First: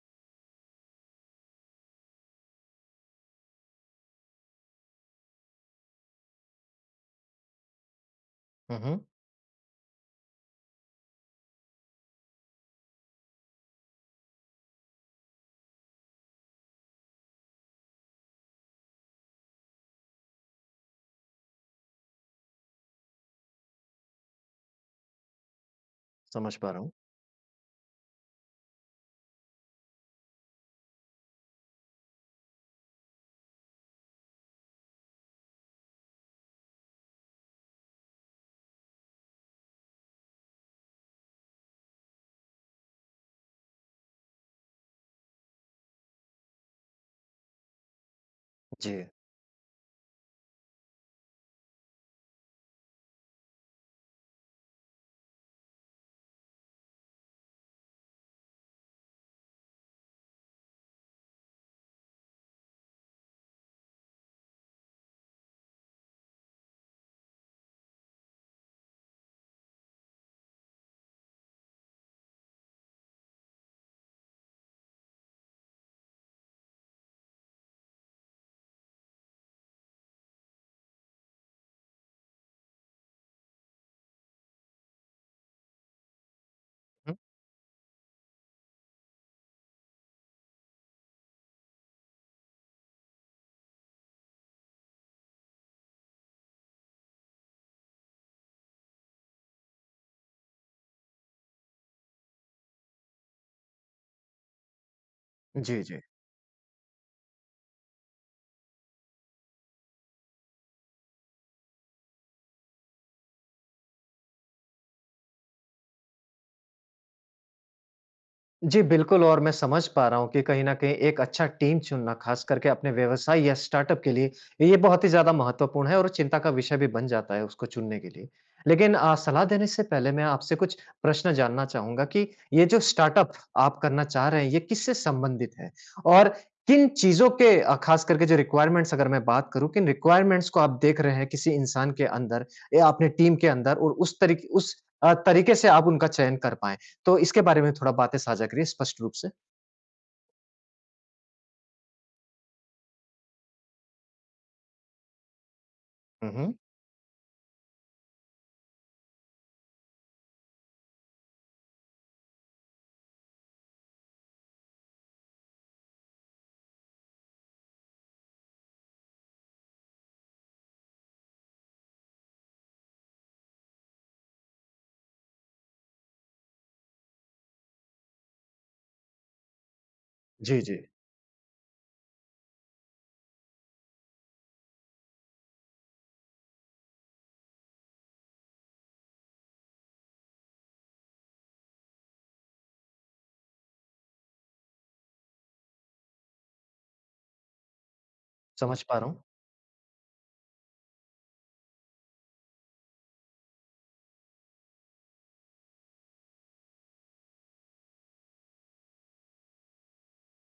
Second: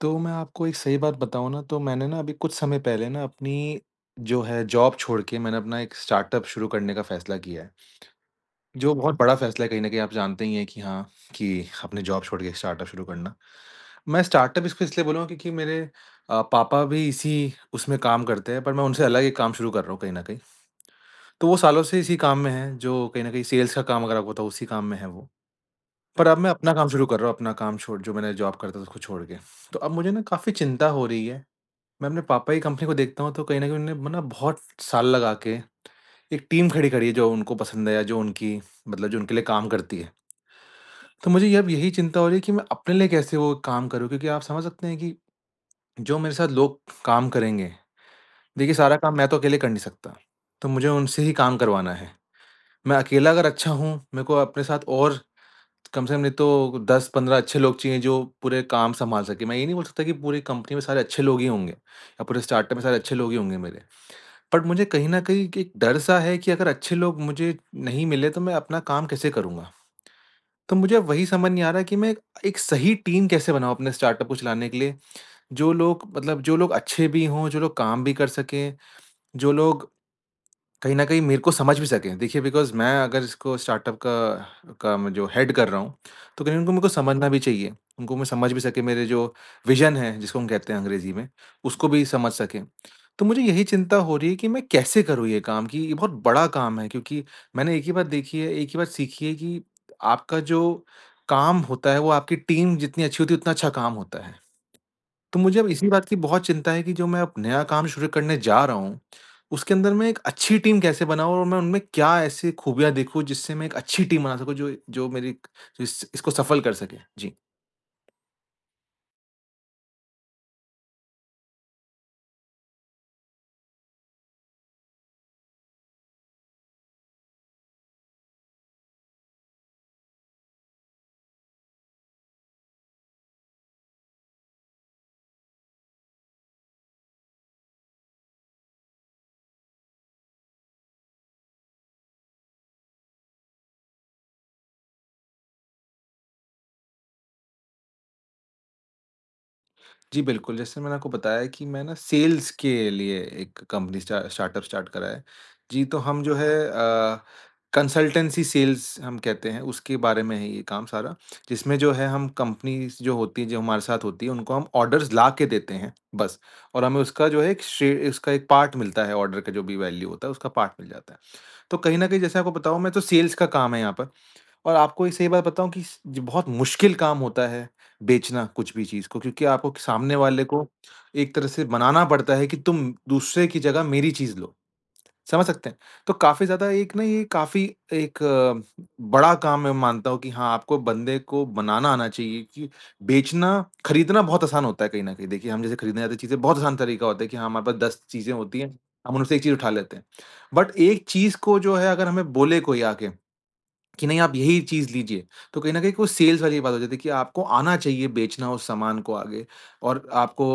तो मैं आपको एक सही बात बताऊँ ना, तो मैंने ना अभी कुछ समय पहले ना अपनी जो है जॉब छोड़ के मैंने अपना एक स्टार्टअप शुरू करने का फ़ैसला किया है। हुँ, जो हुँ। बहुत बड़ा फ़ैसला है कहीं न कहीं, आप जानते ही हैं कि हाँ, कि अपने जॉब छोड़ के स्टार्टअप शुरू करना। मैं स्टार्टअप इसको इसलिए बोलूँगा क्योंकि मेरे पापा भी इसी उसमें काम करते हैं, पर मैं उनसे अलग एक काम शुरू कर रहा हूँ कहीं न कहीं। तो वो सालों से इसी काम में हैं, जो कहीं न कहीं सेल्स का काम, अगर आपको बताऊँ, उसी काम में हैं वो। पर अब मैं समझ पा अपना रहा काम हूँ। शुरू कर रहा हूँ, अपना काम छोड़, जो मैंने जॉब करता था उसको छोड़ के। तो अब मुझे ना काफ़ी चिंता हो रही है। मैं अपने पापा की कंपनी को देखता हूँ तो कहीं न कहीं उन्होंने ना बहुत साल लगा के एक टीम खड़ी करी है, जो उनको पसंद है या जो उनकी, मतलब जो उनके लिए काम करती है। तो मुझे ये अब यही चिंता हो रही है कि मैं अपने लिए कैसे वो काम करूँ? क्योंकि आप समझ सकते हैं कि जो मेरे साथ लोग काम करेंगे, देखिए, सारा जी। काम मैं तो अकेले कर नहीं सकता। तो मुझे उनसे ही काम करवाना है। मैं अकेला अगर अच्छा हूँ, मेरे को अपने साथ और कम से कम नहीं तो 10-15 अच्छे लोग चाहिए, जो पूरे काम सँभाल सकें। मैं ये नहीं बोल सकता कि पूरी कंपनी में सारे अच्छे लोग ही होंगे या पूरे स्टार्टअप में सारे अच्छे लोग ही होंगे मेरे। बट मुझे कहीं न कहीं कि एक डर-सा है कि अगर अच्छे लोग मुझे नहीं मिले तो मैं अपना काम कैसे करूँगा? तो मुझे वही समझ नहीं आ रहा कि मैं एक सही टीम कैसे बनाऊँ अपने स्टार्टअप को चलाने के लिए? जो लोग, मतलब जो लोग अच्छे भी हों, जो लोग काम भी कर सकें, जो लोग कहीं न कहीं मेरे को समझ भी सकें। देखिए, बिकॉज़ मैं अगर इसको स्टार्टअप का मैं जो हेड कर रहा हूँ, तो कहीं उनको मेरे को हुँ, समझना भी चाहिए। उनको मैं समझ भी सके, मेरे जो विज़न है, जिसको हम कहते हैं अंग्रेज़ी में, उसको भी समझ सकें। तो मुझे यही चिंता हो रही है कि मैं कैसे करूँ ये काम, कि ये बहुत बड़ा काम है क्योंकि मैंने एक ही बात देखी है, एक ही बात सीखी है कि आपका जो काम होता है, वो आपकी टीम जितनी अच्छी होती है, उतना अच्छा काम होता है। तो मुझे अब जी, इसी जी। बात की बहुत चिंता है कि जो मैं अब नया काम शुरू करने जा रहा हूँ, उसके अंदर मैं एक अच्छी टीम कैसे बनाऊँ और मैं उनमें क्या ऐसी खूबियाँ देखूँ जिससे मैं एक अच्छी टीम बना सकूँ जो जो मेरी जो इस इसको सफल कर सके? जी। जी, बिल्कुल, और मैं समझ पा रहा हूँ कि कहीं न कहीं एक अच्छा टीम चुनना, ख़ास करके अपने व्यवसाय या स्टार्टअप के लिए, ये बहुत ही ज़्यादा महत्वपूर्ण है, और चिंता का विषय भी बन जाता है उसको चुनने के लिए। लेकिन सलाह देने से पहले मैं आपसे कुछ प्रश्न जानना चाहूँगा कि ये जो स्टार्टअप आप करना चाह रहे हैं, ये किससे संबंधित है? और किन चीज़ों के, ख़ास करके जो रिक्वायरमेंट्स, अगर मैं बात करूँ, किन रिक्वायरमेंट्स को आप देख रहे हैं किसी इंसान के अंदर या अपने टीम के अंदर, और उस तरीक़े उस अ, तरीक़े से आप उनका चयन कर पाएँ? तो इसके बारे में थोड़ा बातें साझा करिए, स्पष्ट रूप से। जी, बिल्कुल, जैसे मैंने आपको बताया कि मैं ना सेल्स के लिए एक कंपनी स्टार्टअप स्टार्ट करा है। जी, तो हम हुँ, जो है हुँ। कंसल्टेंसी सेल्स हम कहते हैं, उसके बारे में है ये काम सारा, जिसमें जो है हम कंपनीज़ जो होती हैं, जो हमारे साथ होती हैं, उनको हम ऑर्डर्स ला के देते हैं, बस। और हमें उसका जो है एक शे उसका एक पार्ट मिलता है, ऑर्डर का जो भी वैल्यू होता है, उसका पार्ट मिल जाता है। तो कहीं न कहीं, जैसे आपको बताऊँ, मैं तो सेल्स का काम है यहाँ पर। और आपको एक सही बात बताऊँ कि स ज बहुत मुश्किल काम होता है बेचना कुछ भी चीज़ को, क्योंकि आपको सामने वाले जी, को जी। एक तरह से मनाना पड़ता है कि तुम दूसरे की जगह मेरी चीज़ लो। समझ सकते हैं? तो काफ़ी ज़्यादा एक ना, ये काफ़ी एक बड़ा काम मैं मानता हूँ कि हाँ, आपको बंदे को बनाना आना चाहिए, कि बेचना खरीदना बहुत आसान होता है कहीं न कहीं। देखिए, हम जैसे खरीदने जाते हैं चीज़ें, बहुत आसान तरीका होता है कि हाँ, हमारे पास 10 चीज़ें होती हैं, समझ पा रहा हम हूँ। उनमें से 1 चीज़ उठा लेते हैं। बट एक चीज़ को जो है, अगर हमें बोले कोई आके कि नहीं आप यही चीज़ लीजिए, तो कहीं न कहीं वो सेल्स वाली बात हो जाती है कि आपको आना चाहिए बेचना उस सामान को आगे और आपको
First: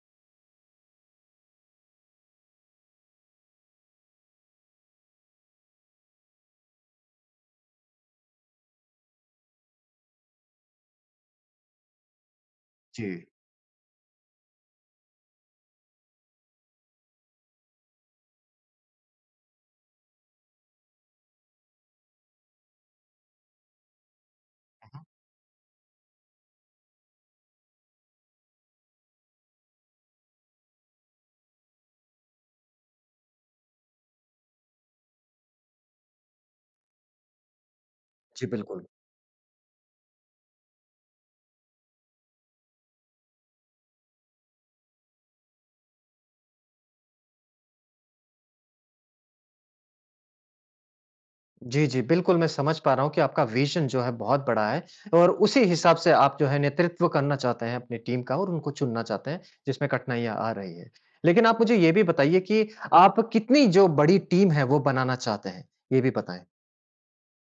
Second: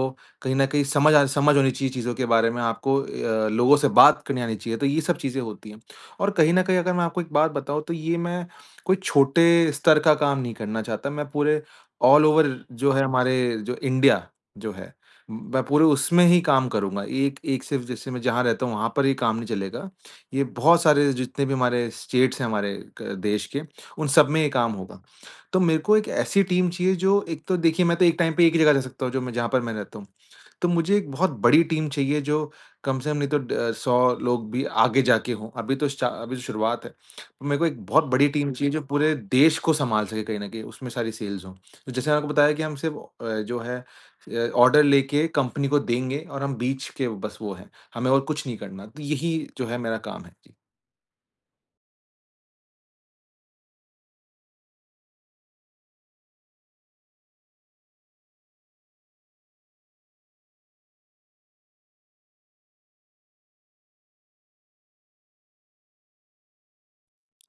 कहीं न कहीं समझ होनी चाहिए चीज़ों के बारे में, आपको लोगों से बात करनी आनी चाहिए, तो ये सब चीज़ें होती हैं। और कहीं न कहीं, अगर मैं आपको एक बात बताऊँ, तो ये मैं कोई छोटे स्तर का काम नहीं करना चाहता, मैं पूरे ऑल ओवर जो है जी। हमारे जो इंडिया जो है, मैं पूरे उसमें ही काम करूँगा। एक एक सिर्फ़ जैसे मैं जहाँ रहता हूँ वहाँ पर ये काम नहीं चलेगा। ये बहुत सारे जितने भी हमारे स्टेट्स हैं हमारे क देश के, उन सब में ये काम होगा। तो मेरे को एक ऐसी टीम चाहिए जो एक तो, देखिए, मैं तो एक टाइम पे एक ही जगह रह सकता हूँ, जो मैं जहाँ पर मैं रहता हूँ। तो मुझे एक बहुत बड़ी टीम चाहिए जो कम से कम नहीं तो ड 100 लोग भी आगे जाके हों। अभी तो शुरुआत है। तो मेरे को एक बहुत बड़ी जी, टीम चाहिए जो बिल्कुल। पूरे देश को सँभाल सके कहीं न कहीं, उसमें सारी सेल्स हों। तो जैसे मैंने आपको बताया कि हम सिर्फ़ जो है ऑर्डर लेके कंपनी को देंगे और हम बीच के बस वो हैं, हमें और कुछ नहीं करना। तो यही जो है मेरा काम है। जी। जी, जी, बिल्कुल, मैं समझ पा रहा हूँ कि आपका विज़न जो है बहुत बड़ा है, और उसी हिसाब से आप जो है नेतृत्व करना चाहते हैं अपनी टीम का और उनको चुनना चाहते हैं, जिसमें कठिनाइयाँ आ रही हैं। लेकिन आप मुझे ये भी बताइए कि आप कितनी जो बड़ी टीम है वो बनाना चाहते हैं? ये भी बताएं।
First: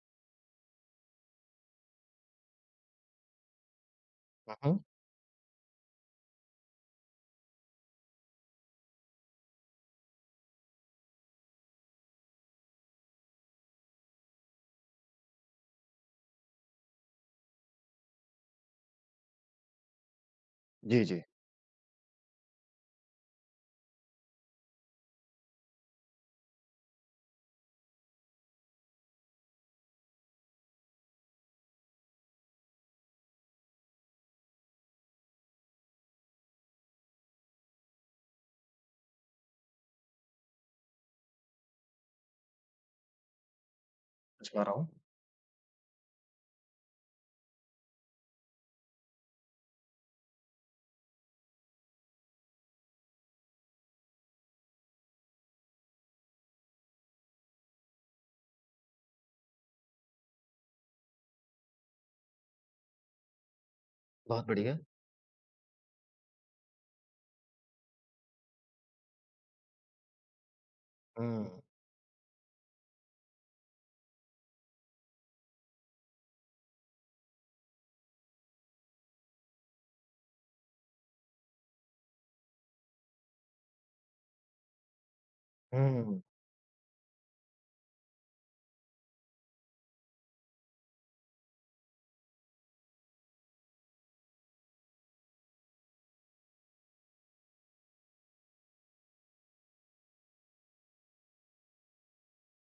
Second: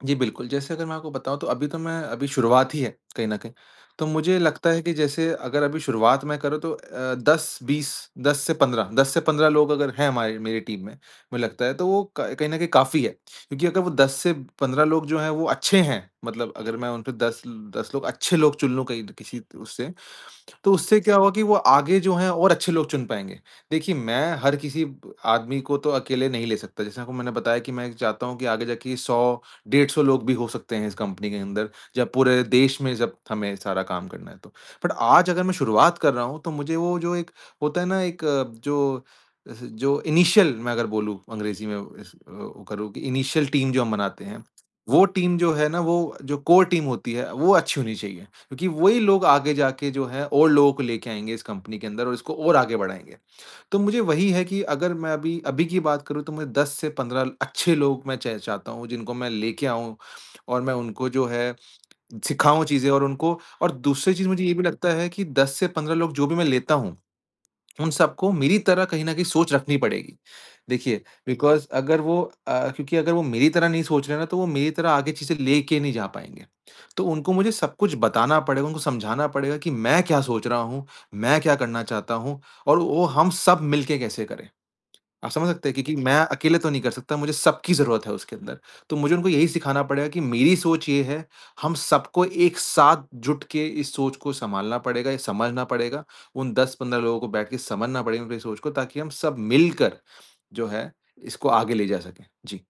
जी, बिल्कुल। जैसे अगर मैं आपको बताऊँ तो अभी तो मैं अभी शुरुआत ही है कहीं न कहीं। तो मुझे हुँ, लगता हुँ। है कि जैसे अगर अभी शुरुआत मैं करूँ तो 10-20 10 से 15 लोग अगर हैं हमारी मेरी टीम में, मुझे लगता है तो वो क कहीं न कहीं काफ़ी है। क्योंकि अगर वो 10 से 15 लोग जो हैं वो अच्छे हैं, मतलब अगर मैं उन पे 10 लोग अच्छे लोग चुन लूँ कहीं किसी उससे, तो उससे जी, क्या जी। होगा कि वो आगे जो हैं और अच्छे लोग चुन पाएँगे। देखिए, मैं हर किसी ब आदमी को तो अकेले नहीं ले सकता। जैसे आपको मैंने बताया कि मैं चाहता हूँ कि आगे जाके 100 डेढ़ 100 लोग भी हो सकते हैं इस कंपनी के अंदर, जब पूरे देश में जब हमें सारा काम करना है तो। बट आज अगर मैं शुरुआत कर रहा हूँ तो मुझे वो जो एक होता है ना, एक जो स जो इनिशियल मैं अगर बोलूँ अंग्रेज़ी में, इस वो करूँ कि इनिशियल टीम जो हम बनाते हैं, समझ पा रहा हूँ। वो टीम जो है ना, वो जो कोर टीम होती है, वो अच्छी होनी चाहिए। क्योंकि वही लोग आगे जाके जो है और लोगों को लेके आएँगे इस कंपनी के अंदर और इसको और आगे बढ़ाएँगे। तो मुझे वही है कि अगर मैं अभी अभी की बात करूँ तो मुझे 10 से 15 अच्छे लोग मैं च चाहता हूँ जिनको मैं लेके आऊँ और मैं उनको जो है सिखाऊँ चीज़ें, और उनको, और दूसरी चीज़, मुझे बहुत ये भी बढ़िया। लगता है कि 10 से 15 लोग जो भी मैं लेता हूँ उन सबको मेरी तरह कहीं न कहीं सोच रखनी पड़ेगी। देखिए, हुँ, बिकॉज़ अगर वो अ, क्योंकि अगर वो मेरी तरह नहीं सोच रहे हैं ना, तो वो मेरी तरह आगे चीज़ें लेके नहीं जा पाएँगे। तो उनको मुझे सब कुछ बताना पड़ेगा, उनको समझाना पड़ेगा कि मैं क्या सोच रहा हूँ, मैं क्या करना चाहता हूँ और वो हम सब मिलके कैसे करें। आप समझ सकते हैं क्योंकि मैं हुँ। अकेले तो नहीं कर सकता, मुझे सबकी ज़रूरत है उसके अंदर। तो मुझे उनको यही सिखाना पड़ेगा कि मेरी सोच ये है, हम सबको एक साथ जुट के इस सोच को सँभालना पड़ेगा, ये समझना पड़ेगा। उन 10-15 लोगों को बैठ के समझना पड़ेगा उनकी सोच को, ताकि हम सब मिलकर जो है, इसको आगे ले जा सकें। जी।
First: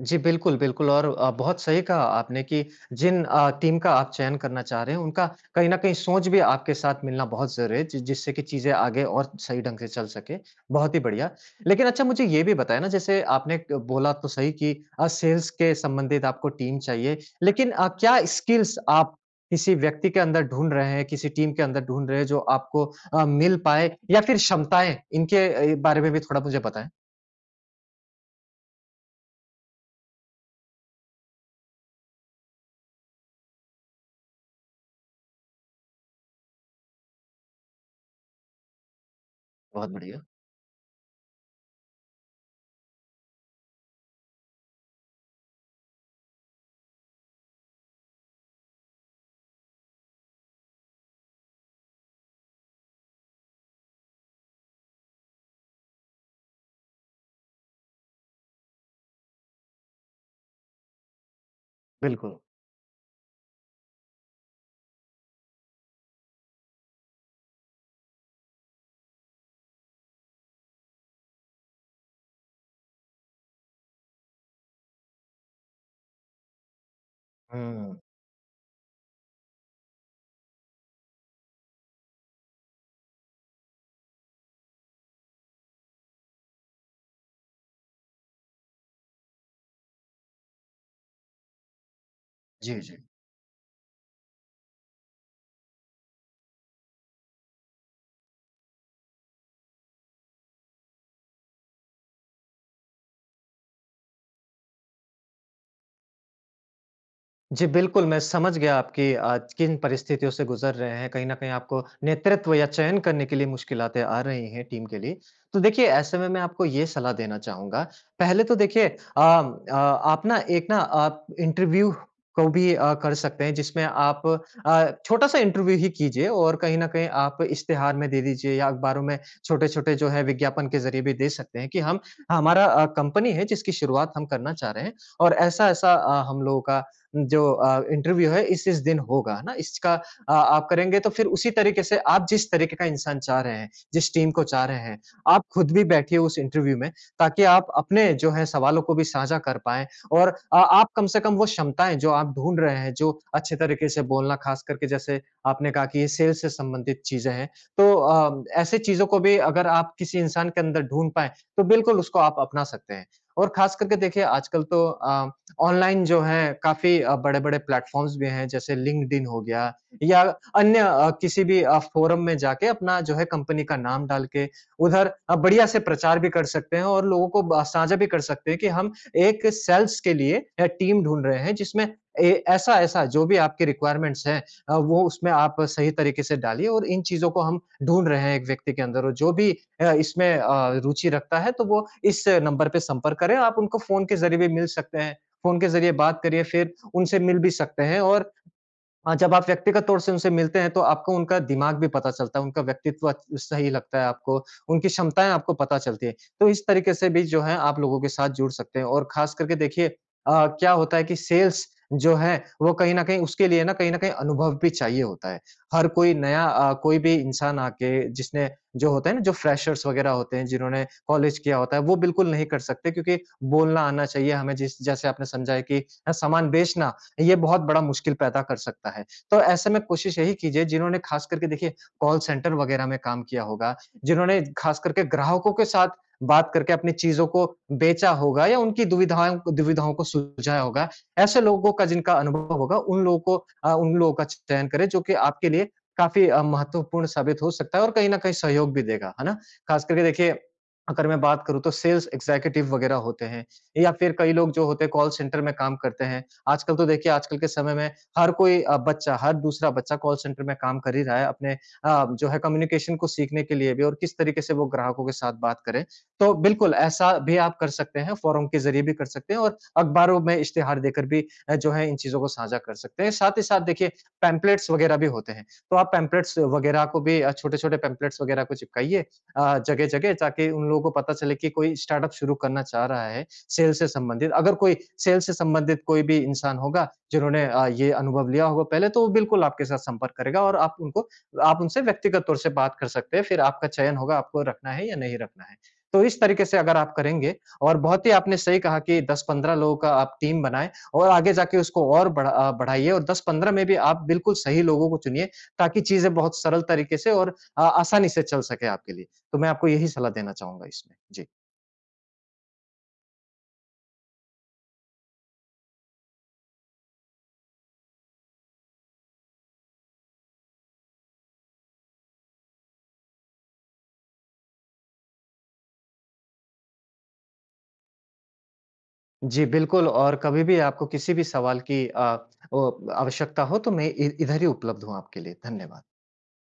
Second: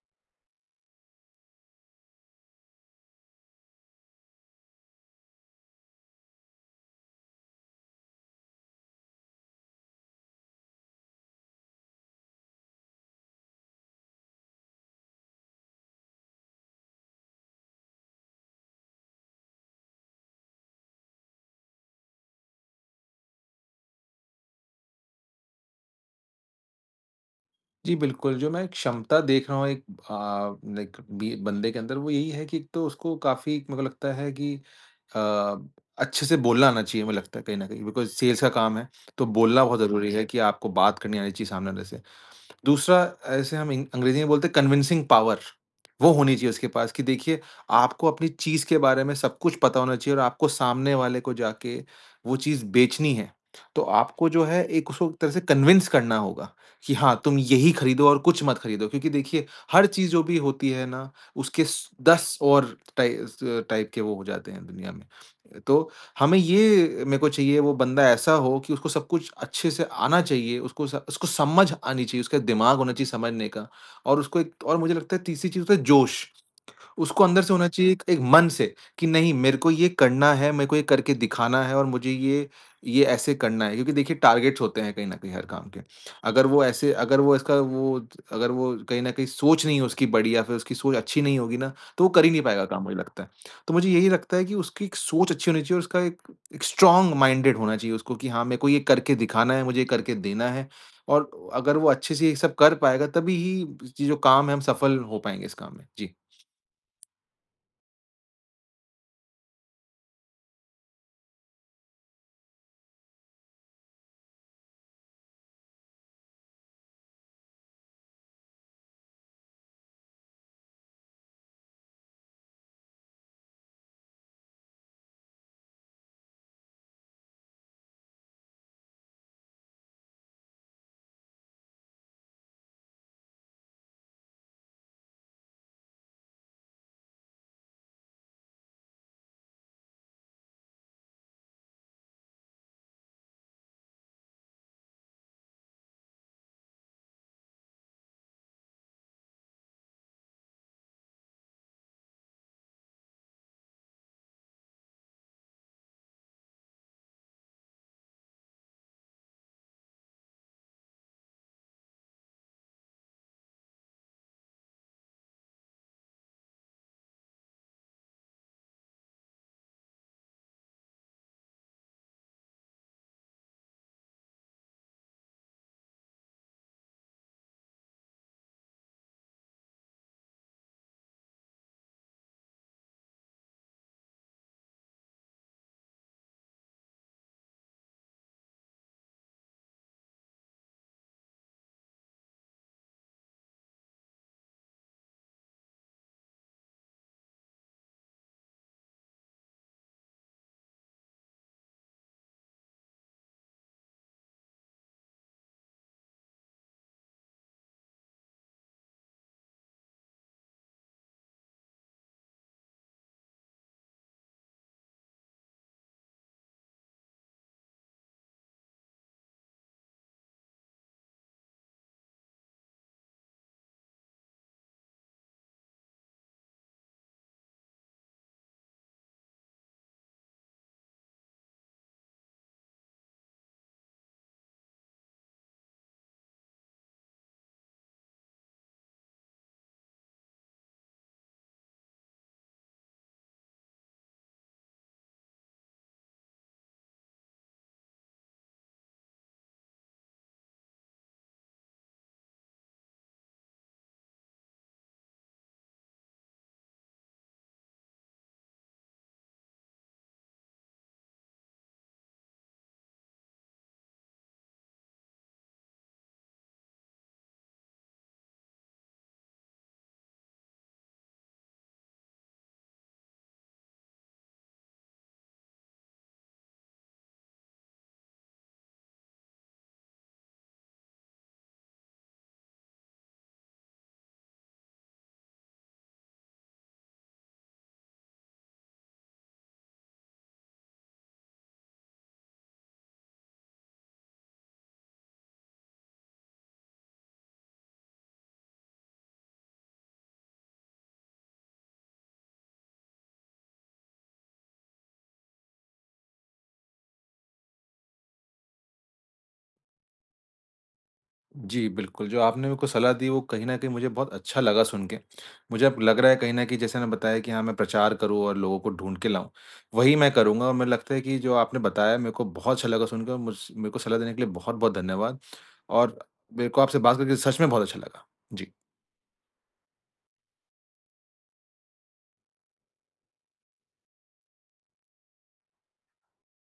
जी, बिल्कुल, बिल्कुल, और बहुत सही कहा आपने कि जिन टीम का आप चयन करना चाह रहे हैं, उनका कहीं न कहीं सोच भी आपके साथ मिलना बहुत ज़रूरी है, जि जिससे कि चीज़ें आगे और सही ढंग से चल सके। बहुत ही बढ़िया। लेकिन अच्छा मुझे ये भी बताएँ ना, जैसे आपने क बोला तो सही कि, सेल्स के संबंधित आपको टीम चाहिए, लेकिन क्या स्किल्स आप किसी व्यक्ति के अंदर ढूँढ रहे हैं, किसी टीम के अंदर ढूँढ रहे हैं, जो आपको मिल पाएँ, या फिर क्षमताएँ, इनके बारे में भी थोड़ा मुझे बताएँ? जी, बिल्कुल, जो मैं क्षमता देख रहा हूँ एक अ, लाइक बी बंदे के अंदर वो यही है कि एक तो उसको काफ़ी मेरे को लगता है कि अ, अच्छे से बोलना आना चाहिए, मुझे लगता है कहीं न कहीं, बिकॉज़ सेल्स का काम है, तो बोलना बहुत बहुत ज़रूरी बढ़िया। है कि आपको बात करनी आनी चाहिए सामने वाले से। दूसरा, ऐसे हम अंग्रेजी में बोलते हैं कन्विंसिंग पावर, वो होनी चाहिए उसके पास कि देखिए, आपको अपनी चीज़ के बारे में सब कुछ पता होना चाहिए और आपको सामने वाले को जाके वो चीज़ बेचनी है, तो आपको जो है एक उसको एक तरह से कन्विंस करना होगा कि हाँ, तुम यही खरीदो और कुछ मत खरीदो, क्योंकि देखिए, हर चीज़ जो भी होती है ना, उसके बिल्कुल। दस और टाइप टाइप के वो हो जाते हैं दुनिया में। तो हमें ये, मेरे को चाहिए वो बंदा ऐसा हो कि उसको सब कुछ अच्छे से आना चाहिए, उसको समझ आनी चाहिए, उसका दिमाग होना चाहिए समझने का, और उसको एक और मुझे लगता है तीसरी चीज़ होता है जोश। उसको अंदर से होना चाहिए हुँ। एक एक मन से कि नहीं मेरे को ये करना है, मेरे को ये करके दिखाना है और मुझे ये ऐसे करना है। क्योंकि देखिए, टारगेट्स होते हैं कहीं न कहीं हर काम के। अगर वो ऐसे अगर वो इसका वो अगर वो कहीं न कहीं सोच नहीं है उसकी बड़ी या फिर उसकी सोच अच्छी नहीं होगी ना, तो वो कर ही नहीं पाएगा जी, काम, जी। मुझे लगता है। तो मुझे यही लगता है कि उसकी एक सोच अच्छी होनी चाहिए और उसका एक एक स्ट्रॉन्ग माइंडेड होना चाहिए उसको कि हाँ, मेरे को ये करके दिखाना है, मुझे ये करके देना है। और अगर वो अच्छे से ये सब कर पाएगा तभी ही ये जो काम है हम सफल हो पाएँगे इस काम में। जी। जी, बिल्कुल, मैं समझ गया आपकी, आज किन परिस्थितियों से गुज़र रहे हैं। कहीं न कहीं आपको नेतृत्व या चयन करने के लिए मुश्किलातें आ रही हैं टीम के लिए। तो देखिए, ऐसे में मैं आपको ये सलाह देना चाहूँगा। पहले तो देखिए, आप ना एक ना आप इंटरव्यू को भी कर सकते हैं, जिसमें आप छोटा-सा इंटरव्यू ही कीजिए, और कहीं न कहीं आप इश्तिहार में दे दीजिए या अखबारों में छोटे-छोटे जो है विज्ञापन के ज़रिए भी दे सकते हैं कि हम हमारा कंपनी है जिसकी शुरुआत हम करना चाह रहे हैं, और ऐसा-ऐसा हम लोगों का जो इंटरव्यू है इस दिन होगा, है ना? इसका आप करेंगे, तो फिर उसी तरीके से आप जिस तरीके का इंसान चाह रहे हैं, जिस टीम को चाह रहे हैं, आप खुद भी बैठिए उस इंटरव्यू में, ताकि आप अपने जो है सवालों को भी साझा कर पाएँ, और आप कम से कम वो क्षमताएँ जो आप ढूँढ रहे हैं, जो अच्छे तरीके से बोलना, खास करके जैसे आपने कहा कि ये सेल्स से संबंधित चीज़ें हैं, तो ऐसे चीज़ों को भी अगर आप किसी इंसान के अंदर ढूँढ पाएँ, तो बिल्कुल उसको आप अपना सकते हैं। और खास करके देखिए, आजकल तो ऑनलाइन जो है काफ़ी बड़े-बड़े प्लेटफ़ॉर्म्स भी हैं, जैसे लिंक्डइन हो गया, या अन्य किसी भी फ़ोरम में जाके अपना जो है कंपनी का नाम डाल के उधर बढ़िया से प्रचार भी कर सकते हैं, और लोगों को ब साझा भी कर सकते हैं कि हम एक सेल्स के लिए टीम ढूँढ रहे हैं, जिसमें ए ऐसा-ऐसा जो भी आपकी रिक्वायरमेंट्स हैं, वो उसमें आप सही तरीके से डालिए, और इन चीज़ों को हम ढूँढ रहे हैं एक व्यक्ति के अंदर, और जो भी इसमें रुचि रखता है, तो वो इस नंबर पे संपर्क करें। आप उनको फ़ोन के ज़रिए भी मिल सकते हैं। फ़ोन के ज़रिए बात करिए, फिर उनसे मिल भी सकते हैं, और हाँ, जब आप व्यक्तिगत तौर से उनसे मिलते हैं, तो आपको उनका दिमाग भी पता चलता है, उनका व्यक्तित्व सही लगता है आपको, उनकी क्षमताएँ आपको पता चलती हैं। तो इस तरीके से भी जो है आप लोगों के साथ जुड़ सकते हैं, और ख़ास करके देखिए, क्या होता है कि सेल्स जो है वो कहीं न कहीं उसके लिए ना, कहीं न कहीं अनुभव भी चाहिए होता है। हर कोई नया, कोई भी इंसान आके, जिसने, जो होता है ना, जो फ्रेशर्स वग़ैरह होते हैं, जिन्होंने कॉलेज किया होता है, वो बिल्कुल नहीं कर सकते, क्योंकि बोलना आना चाहिए हमें, जिस जैसे आपने समझाया कि, सामान बेचना, ये बहुत बड़ा मुश्किल पैदा कर सकता है। तो ऐसे में कोशिश यही कीजिए, जिन्होंने ख़ास करके देखिए कॉल सेंटर वग़ैरह में काम किया होगा, जिन्होंने ख़ास करके ग्राहकों के साथ बात करके अपनी चीज़ों को बेचा होगा, या उनकी दुविधाएँ दुविधाओं को सुलझाया होगा, ऐसे लोगों का, जिनका अनुभव होगा उन लोगों का चयन करें, जो कि आपके लिए काफ़ी महत्वपूर्ण साबित हो सकता है, और कहीं न कहीं सहयोग भी देगा, है ना? ख़ास करके देखिए, अगर मैं बात करूँ तो सेल्स एग्ज़ीक्यूटिव वग़ैरह होते हैं, या फिर कई लोग जो होते हैं कॉल सेंटर में काम करते हैं, आजकल तो देखिए, आजकल के समय में हर दूसरा बच्चा कॉल सेंटर में काम कर ही रहा है, अपने जो है कम्युनिकेशन को सीखने के लिए भी, और किस तरीके से वो ग्राहकों के साथ बात करें। तो बिल्कुल ऐसा भी आप कर सकते हैं, फोरम के ज़रिए भी कर सकते हैं, और अखबारों में इश्तिहार देकर भी जो है इन चीज़ों को साझा कर सकते हैं। साथ ही साथ देखिए, पैम्पलेट्स वगैरह भी होते हैं, तो आप पैम्पलेट्स वगैरह को भी, छोटे-छोटे पैम्पलेट्स वगैरह को चिपकाइए जगह-जगह, ताकि उन लोगों को पता चले कि कोई स्टार्टअप शुरू करना चाह रहा है सेल से संबंधित। अगर कोई सेल से संबंधित कोई भी इंसान होगा जिन्होंने ये अनुभव लिया होगा पहले, तो वो बिल्कुल आपके साथ संपर्क करेगा, और आप उनसे व्यक्तिगत तौर से बात कर सकते हैं, फिर आपका चयन होगा आपको रखना है या नहीं रखना है। तो इस तरीके से अगर आप करेंगे, और बहुत ही आपने सही कहा कि 10-15 लोगों का आप टीम बनाएँ, और आगे जाके उसको और बढ़ाइए, और 10-15 में भी आप बिल्कुल सही लोगों को चुनिए, ताकि चीज़ें बहुत सरल तरीके से और आसानी से चल सके आपके लिए। तो मैं आपको यही सलाह देना चाहूँगा इसमें। जी। जी, बिल्कुल, जो आपने मेरे को सलाह दी वो कहीं न कहीं मुझे बहुत अच्छा लगा सुन के। मुझे अब लग रहा है कहीं न कहीं जैसे आपने बताया कि हाँ, मैं प्रचार करूँ और लोगों को ढूँढ के लाऊँ, वही मैं करूँगा और मुझे लगता है कि जो आपने बताया मेरे को बहुत अच्छा लगा सुनकर, मुझ मेरे को सलाह देने के लिए बहुत-बहुत धन्यवाद और मेरे को आपसे बात करके सच में बहुत अच्छा लगा। जी। जी, बिल्कुल, और कभी भी आपको किसी भी सवाल की ओ आवश्यकता हो, तो मैं इ इधर ही उपलब्ध हूँ आपके लिए। धन्यवाद।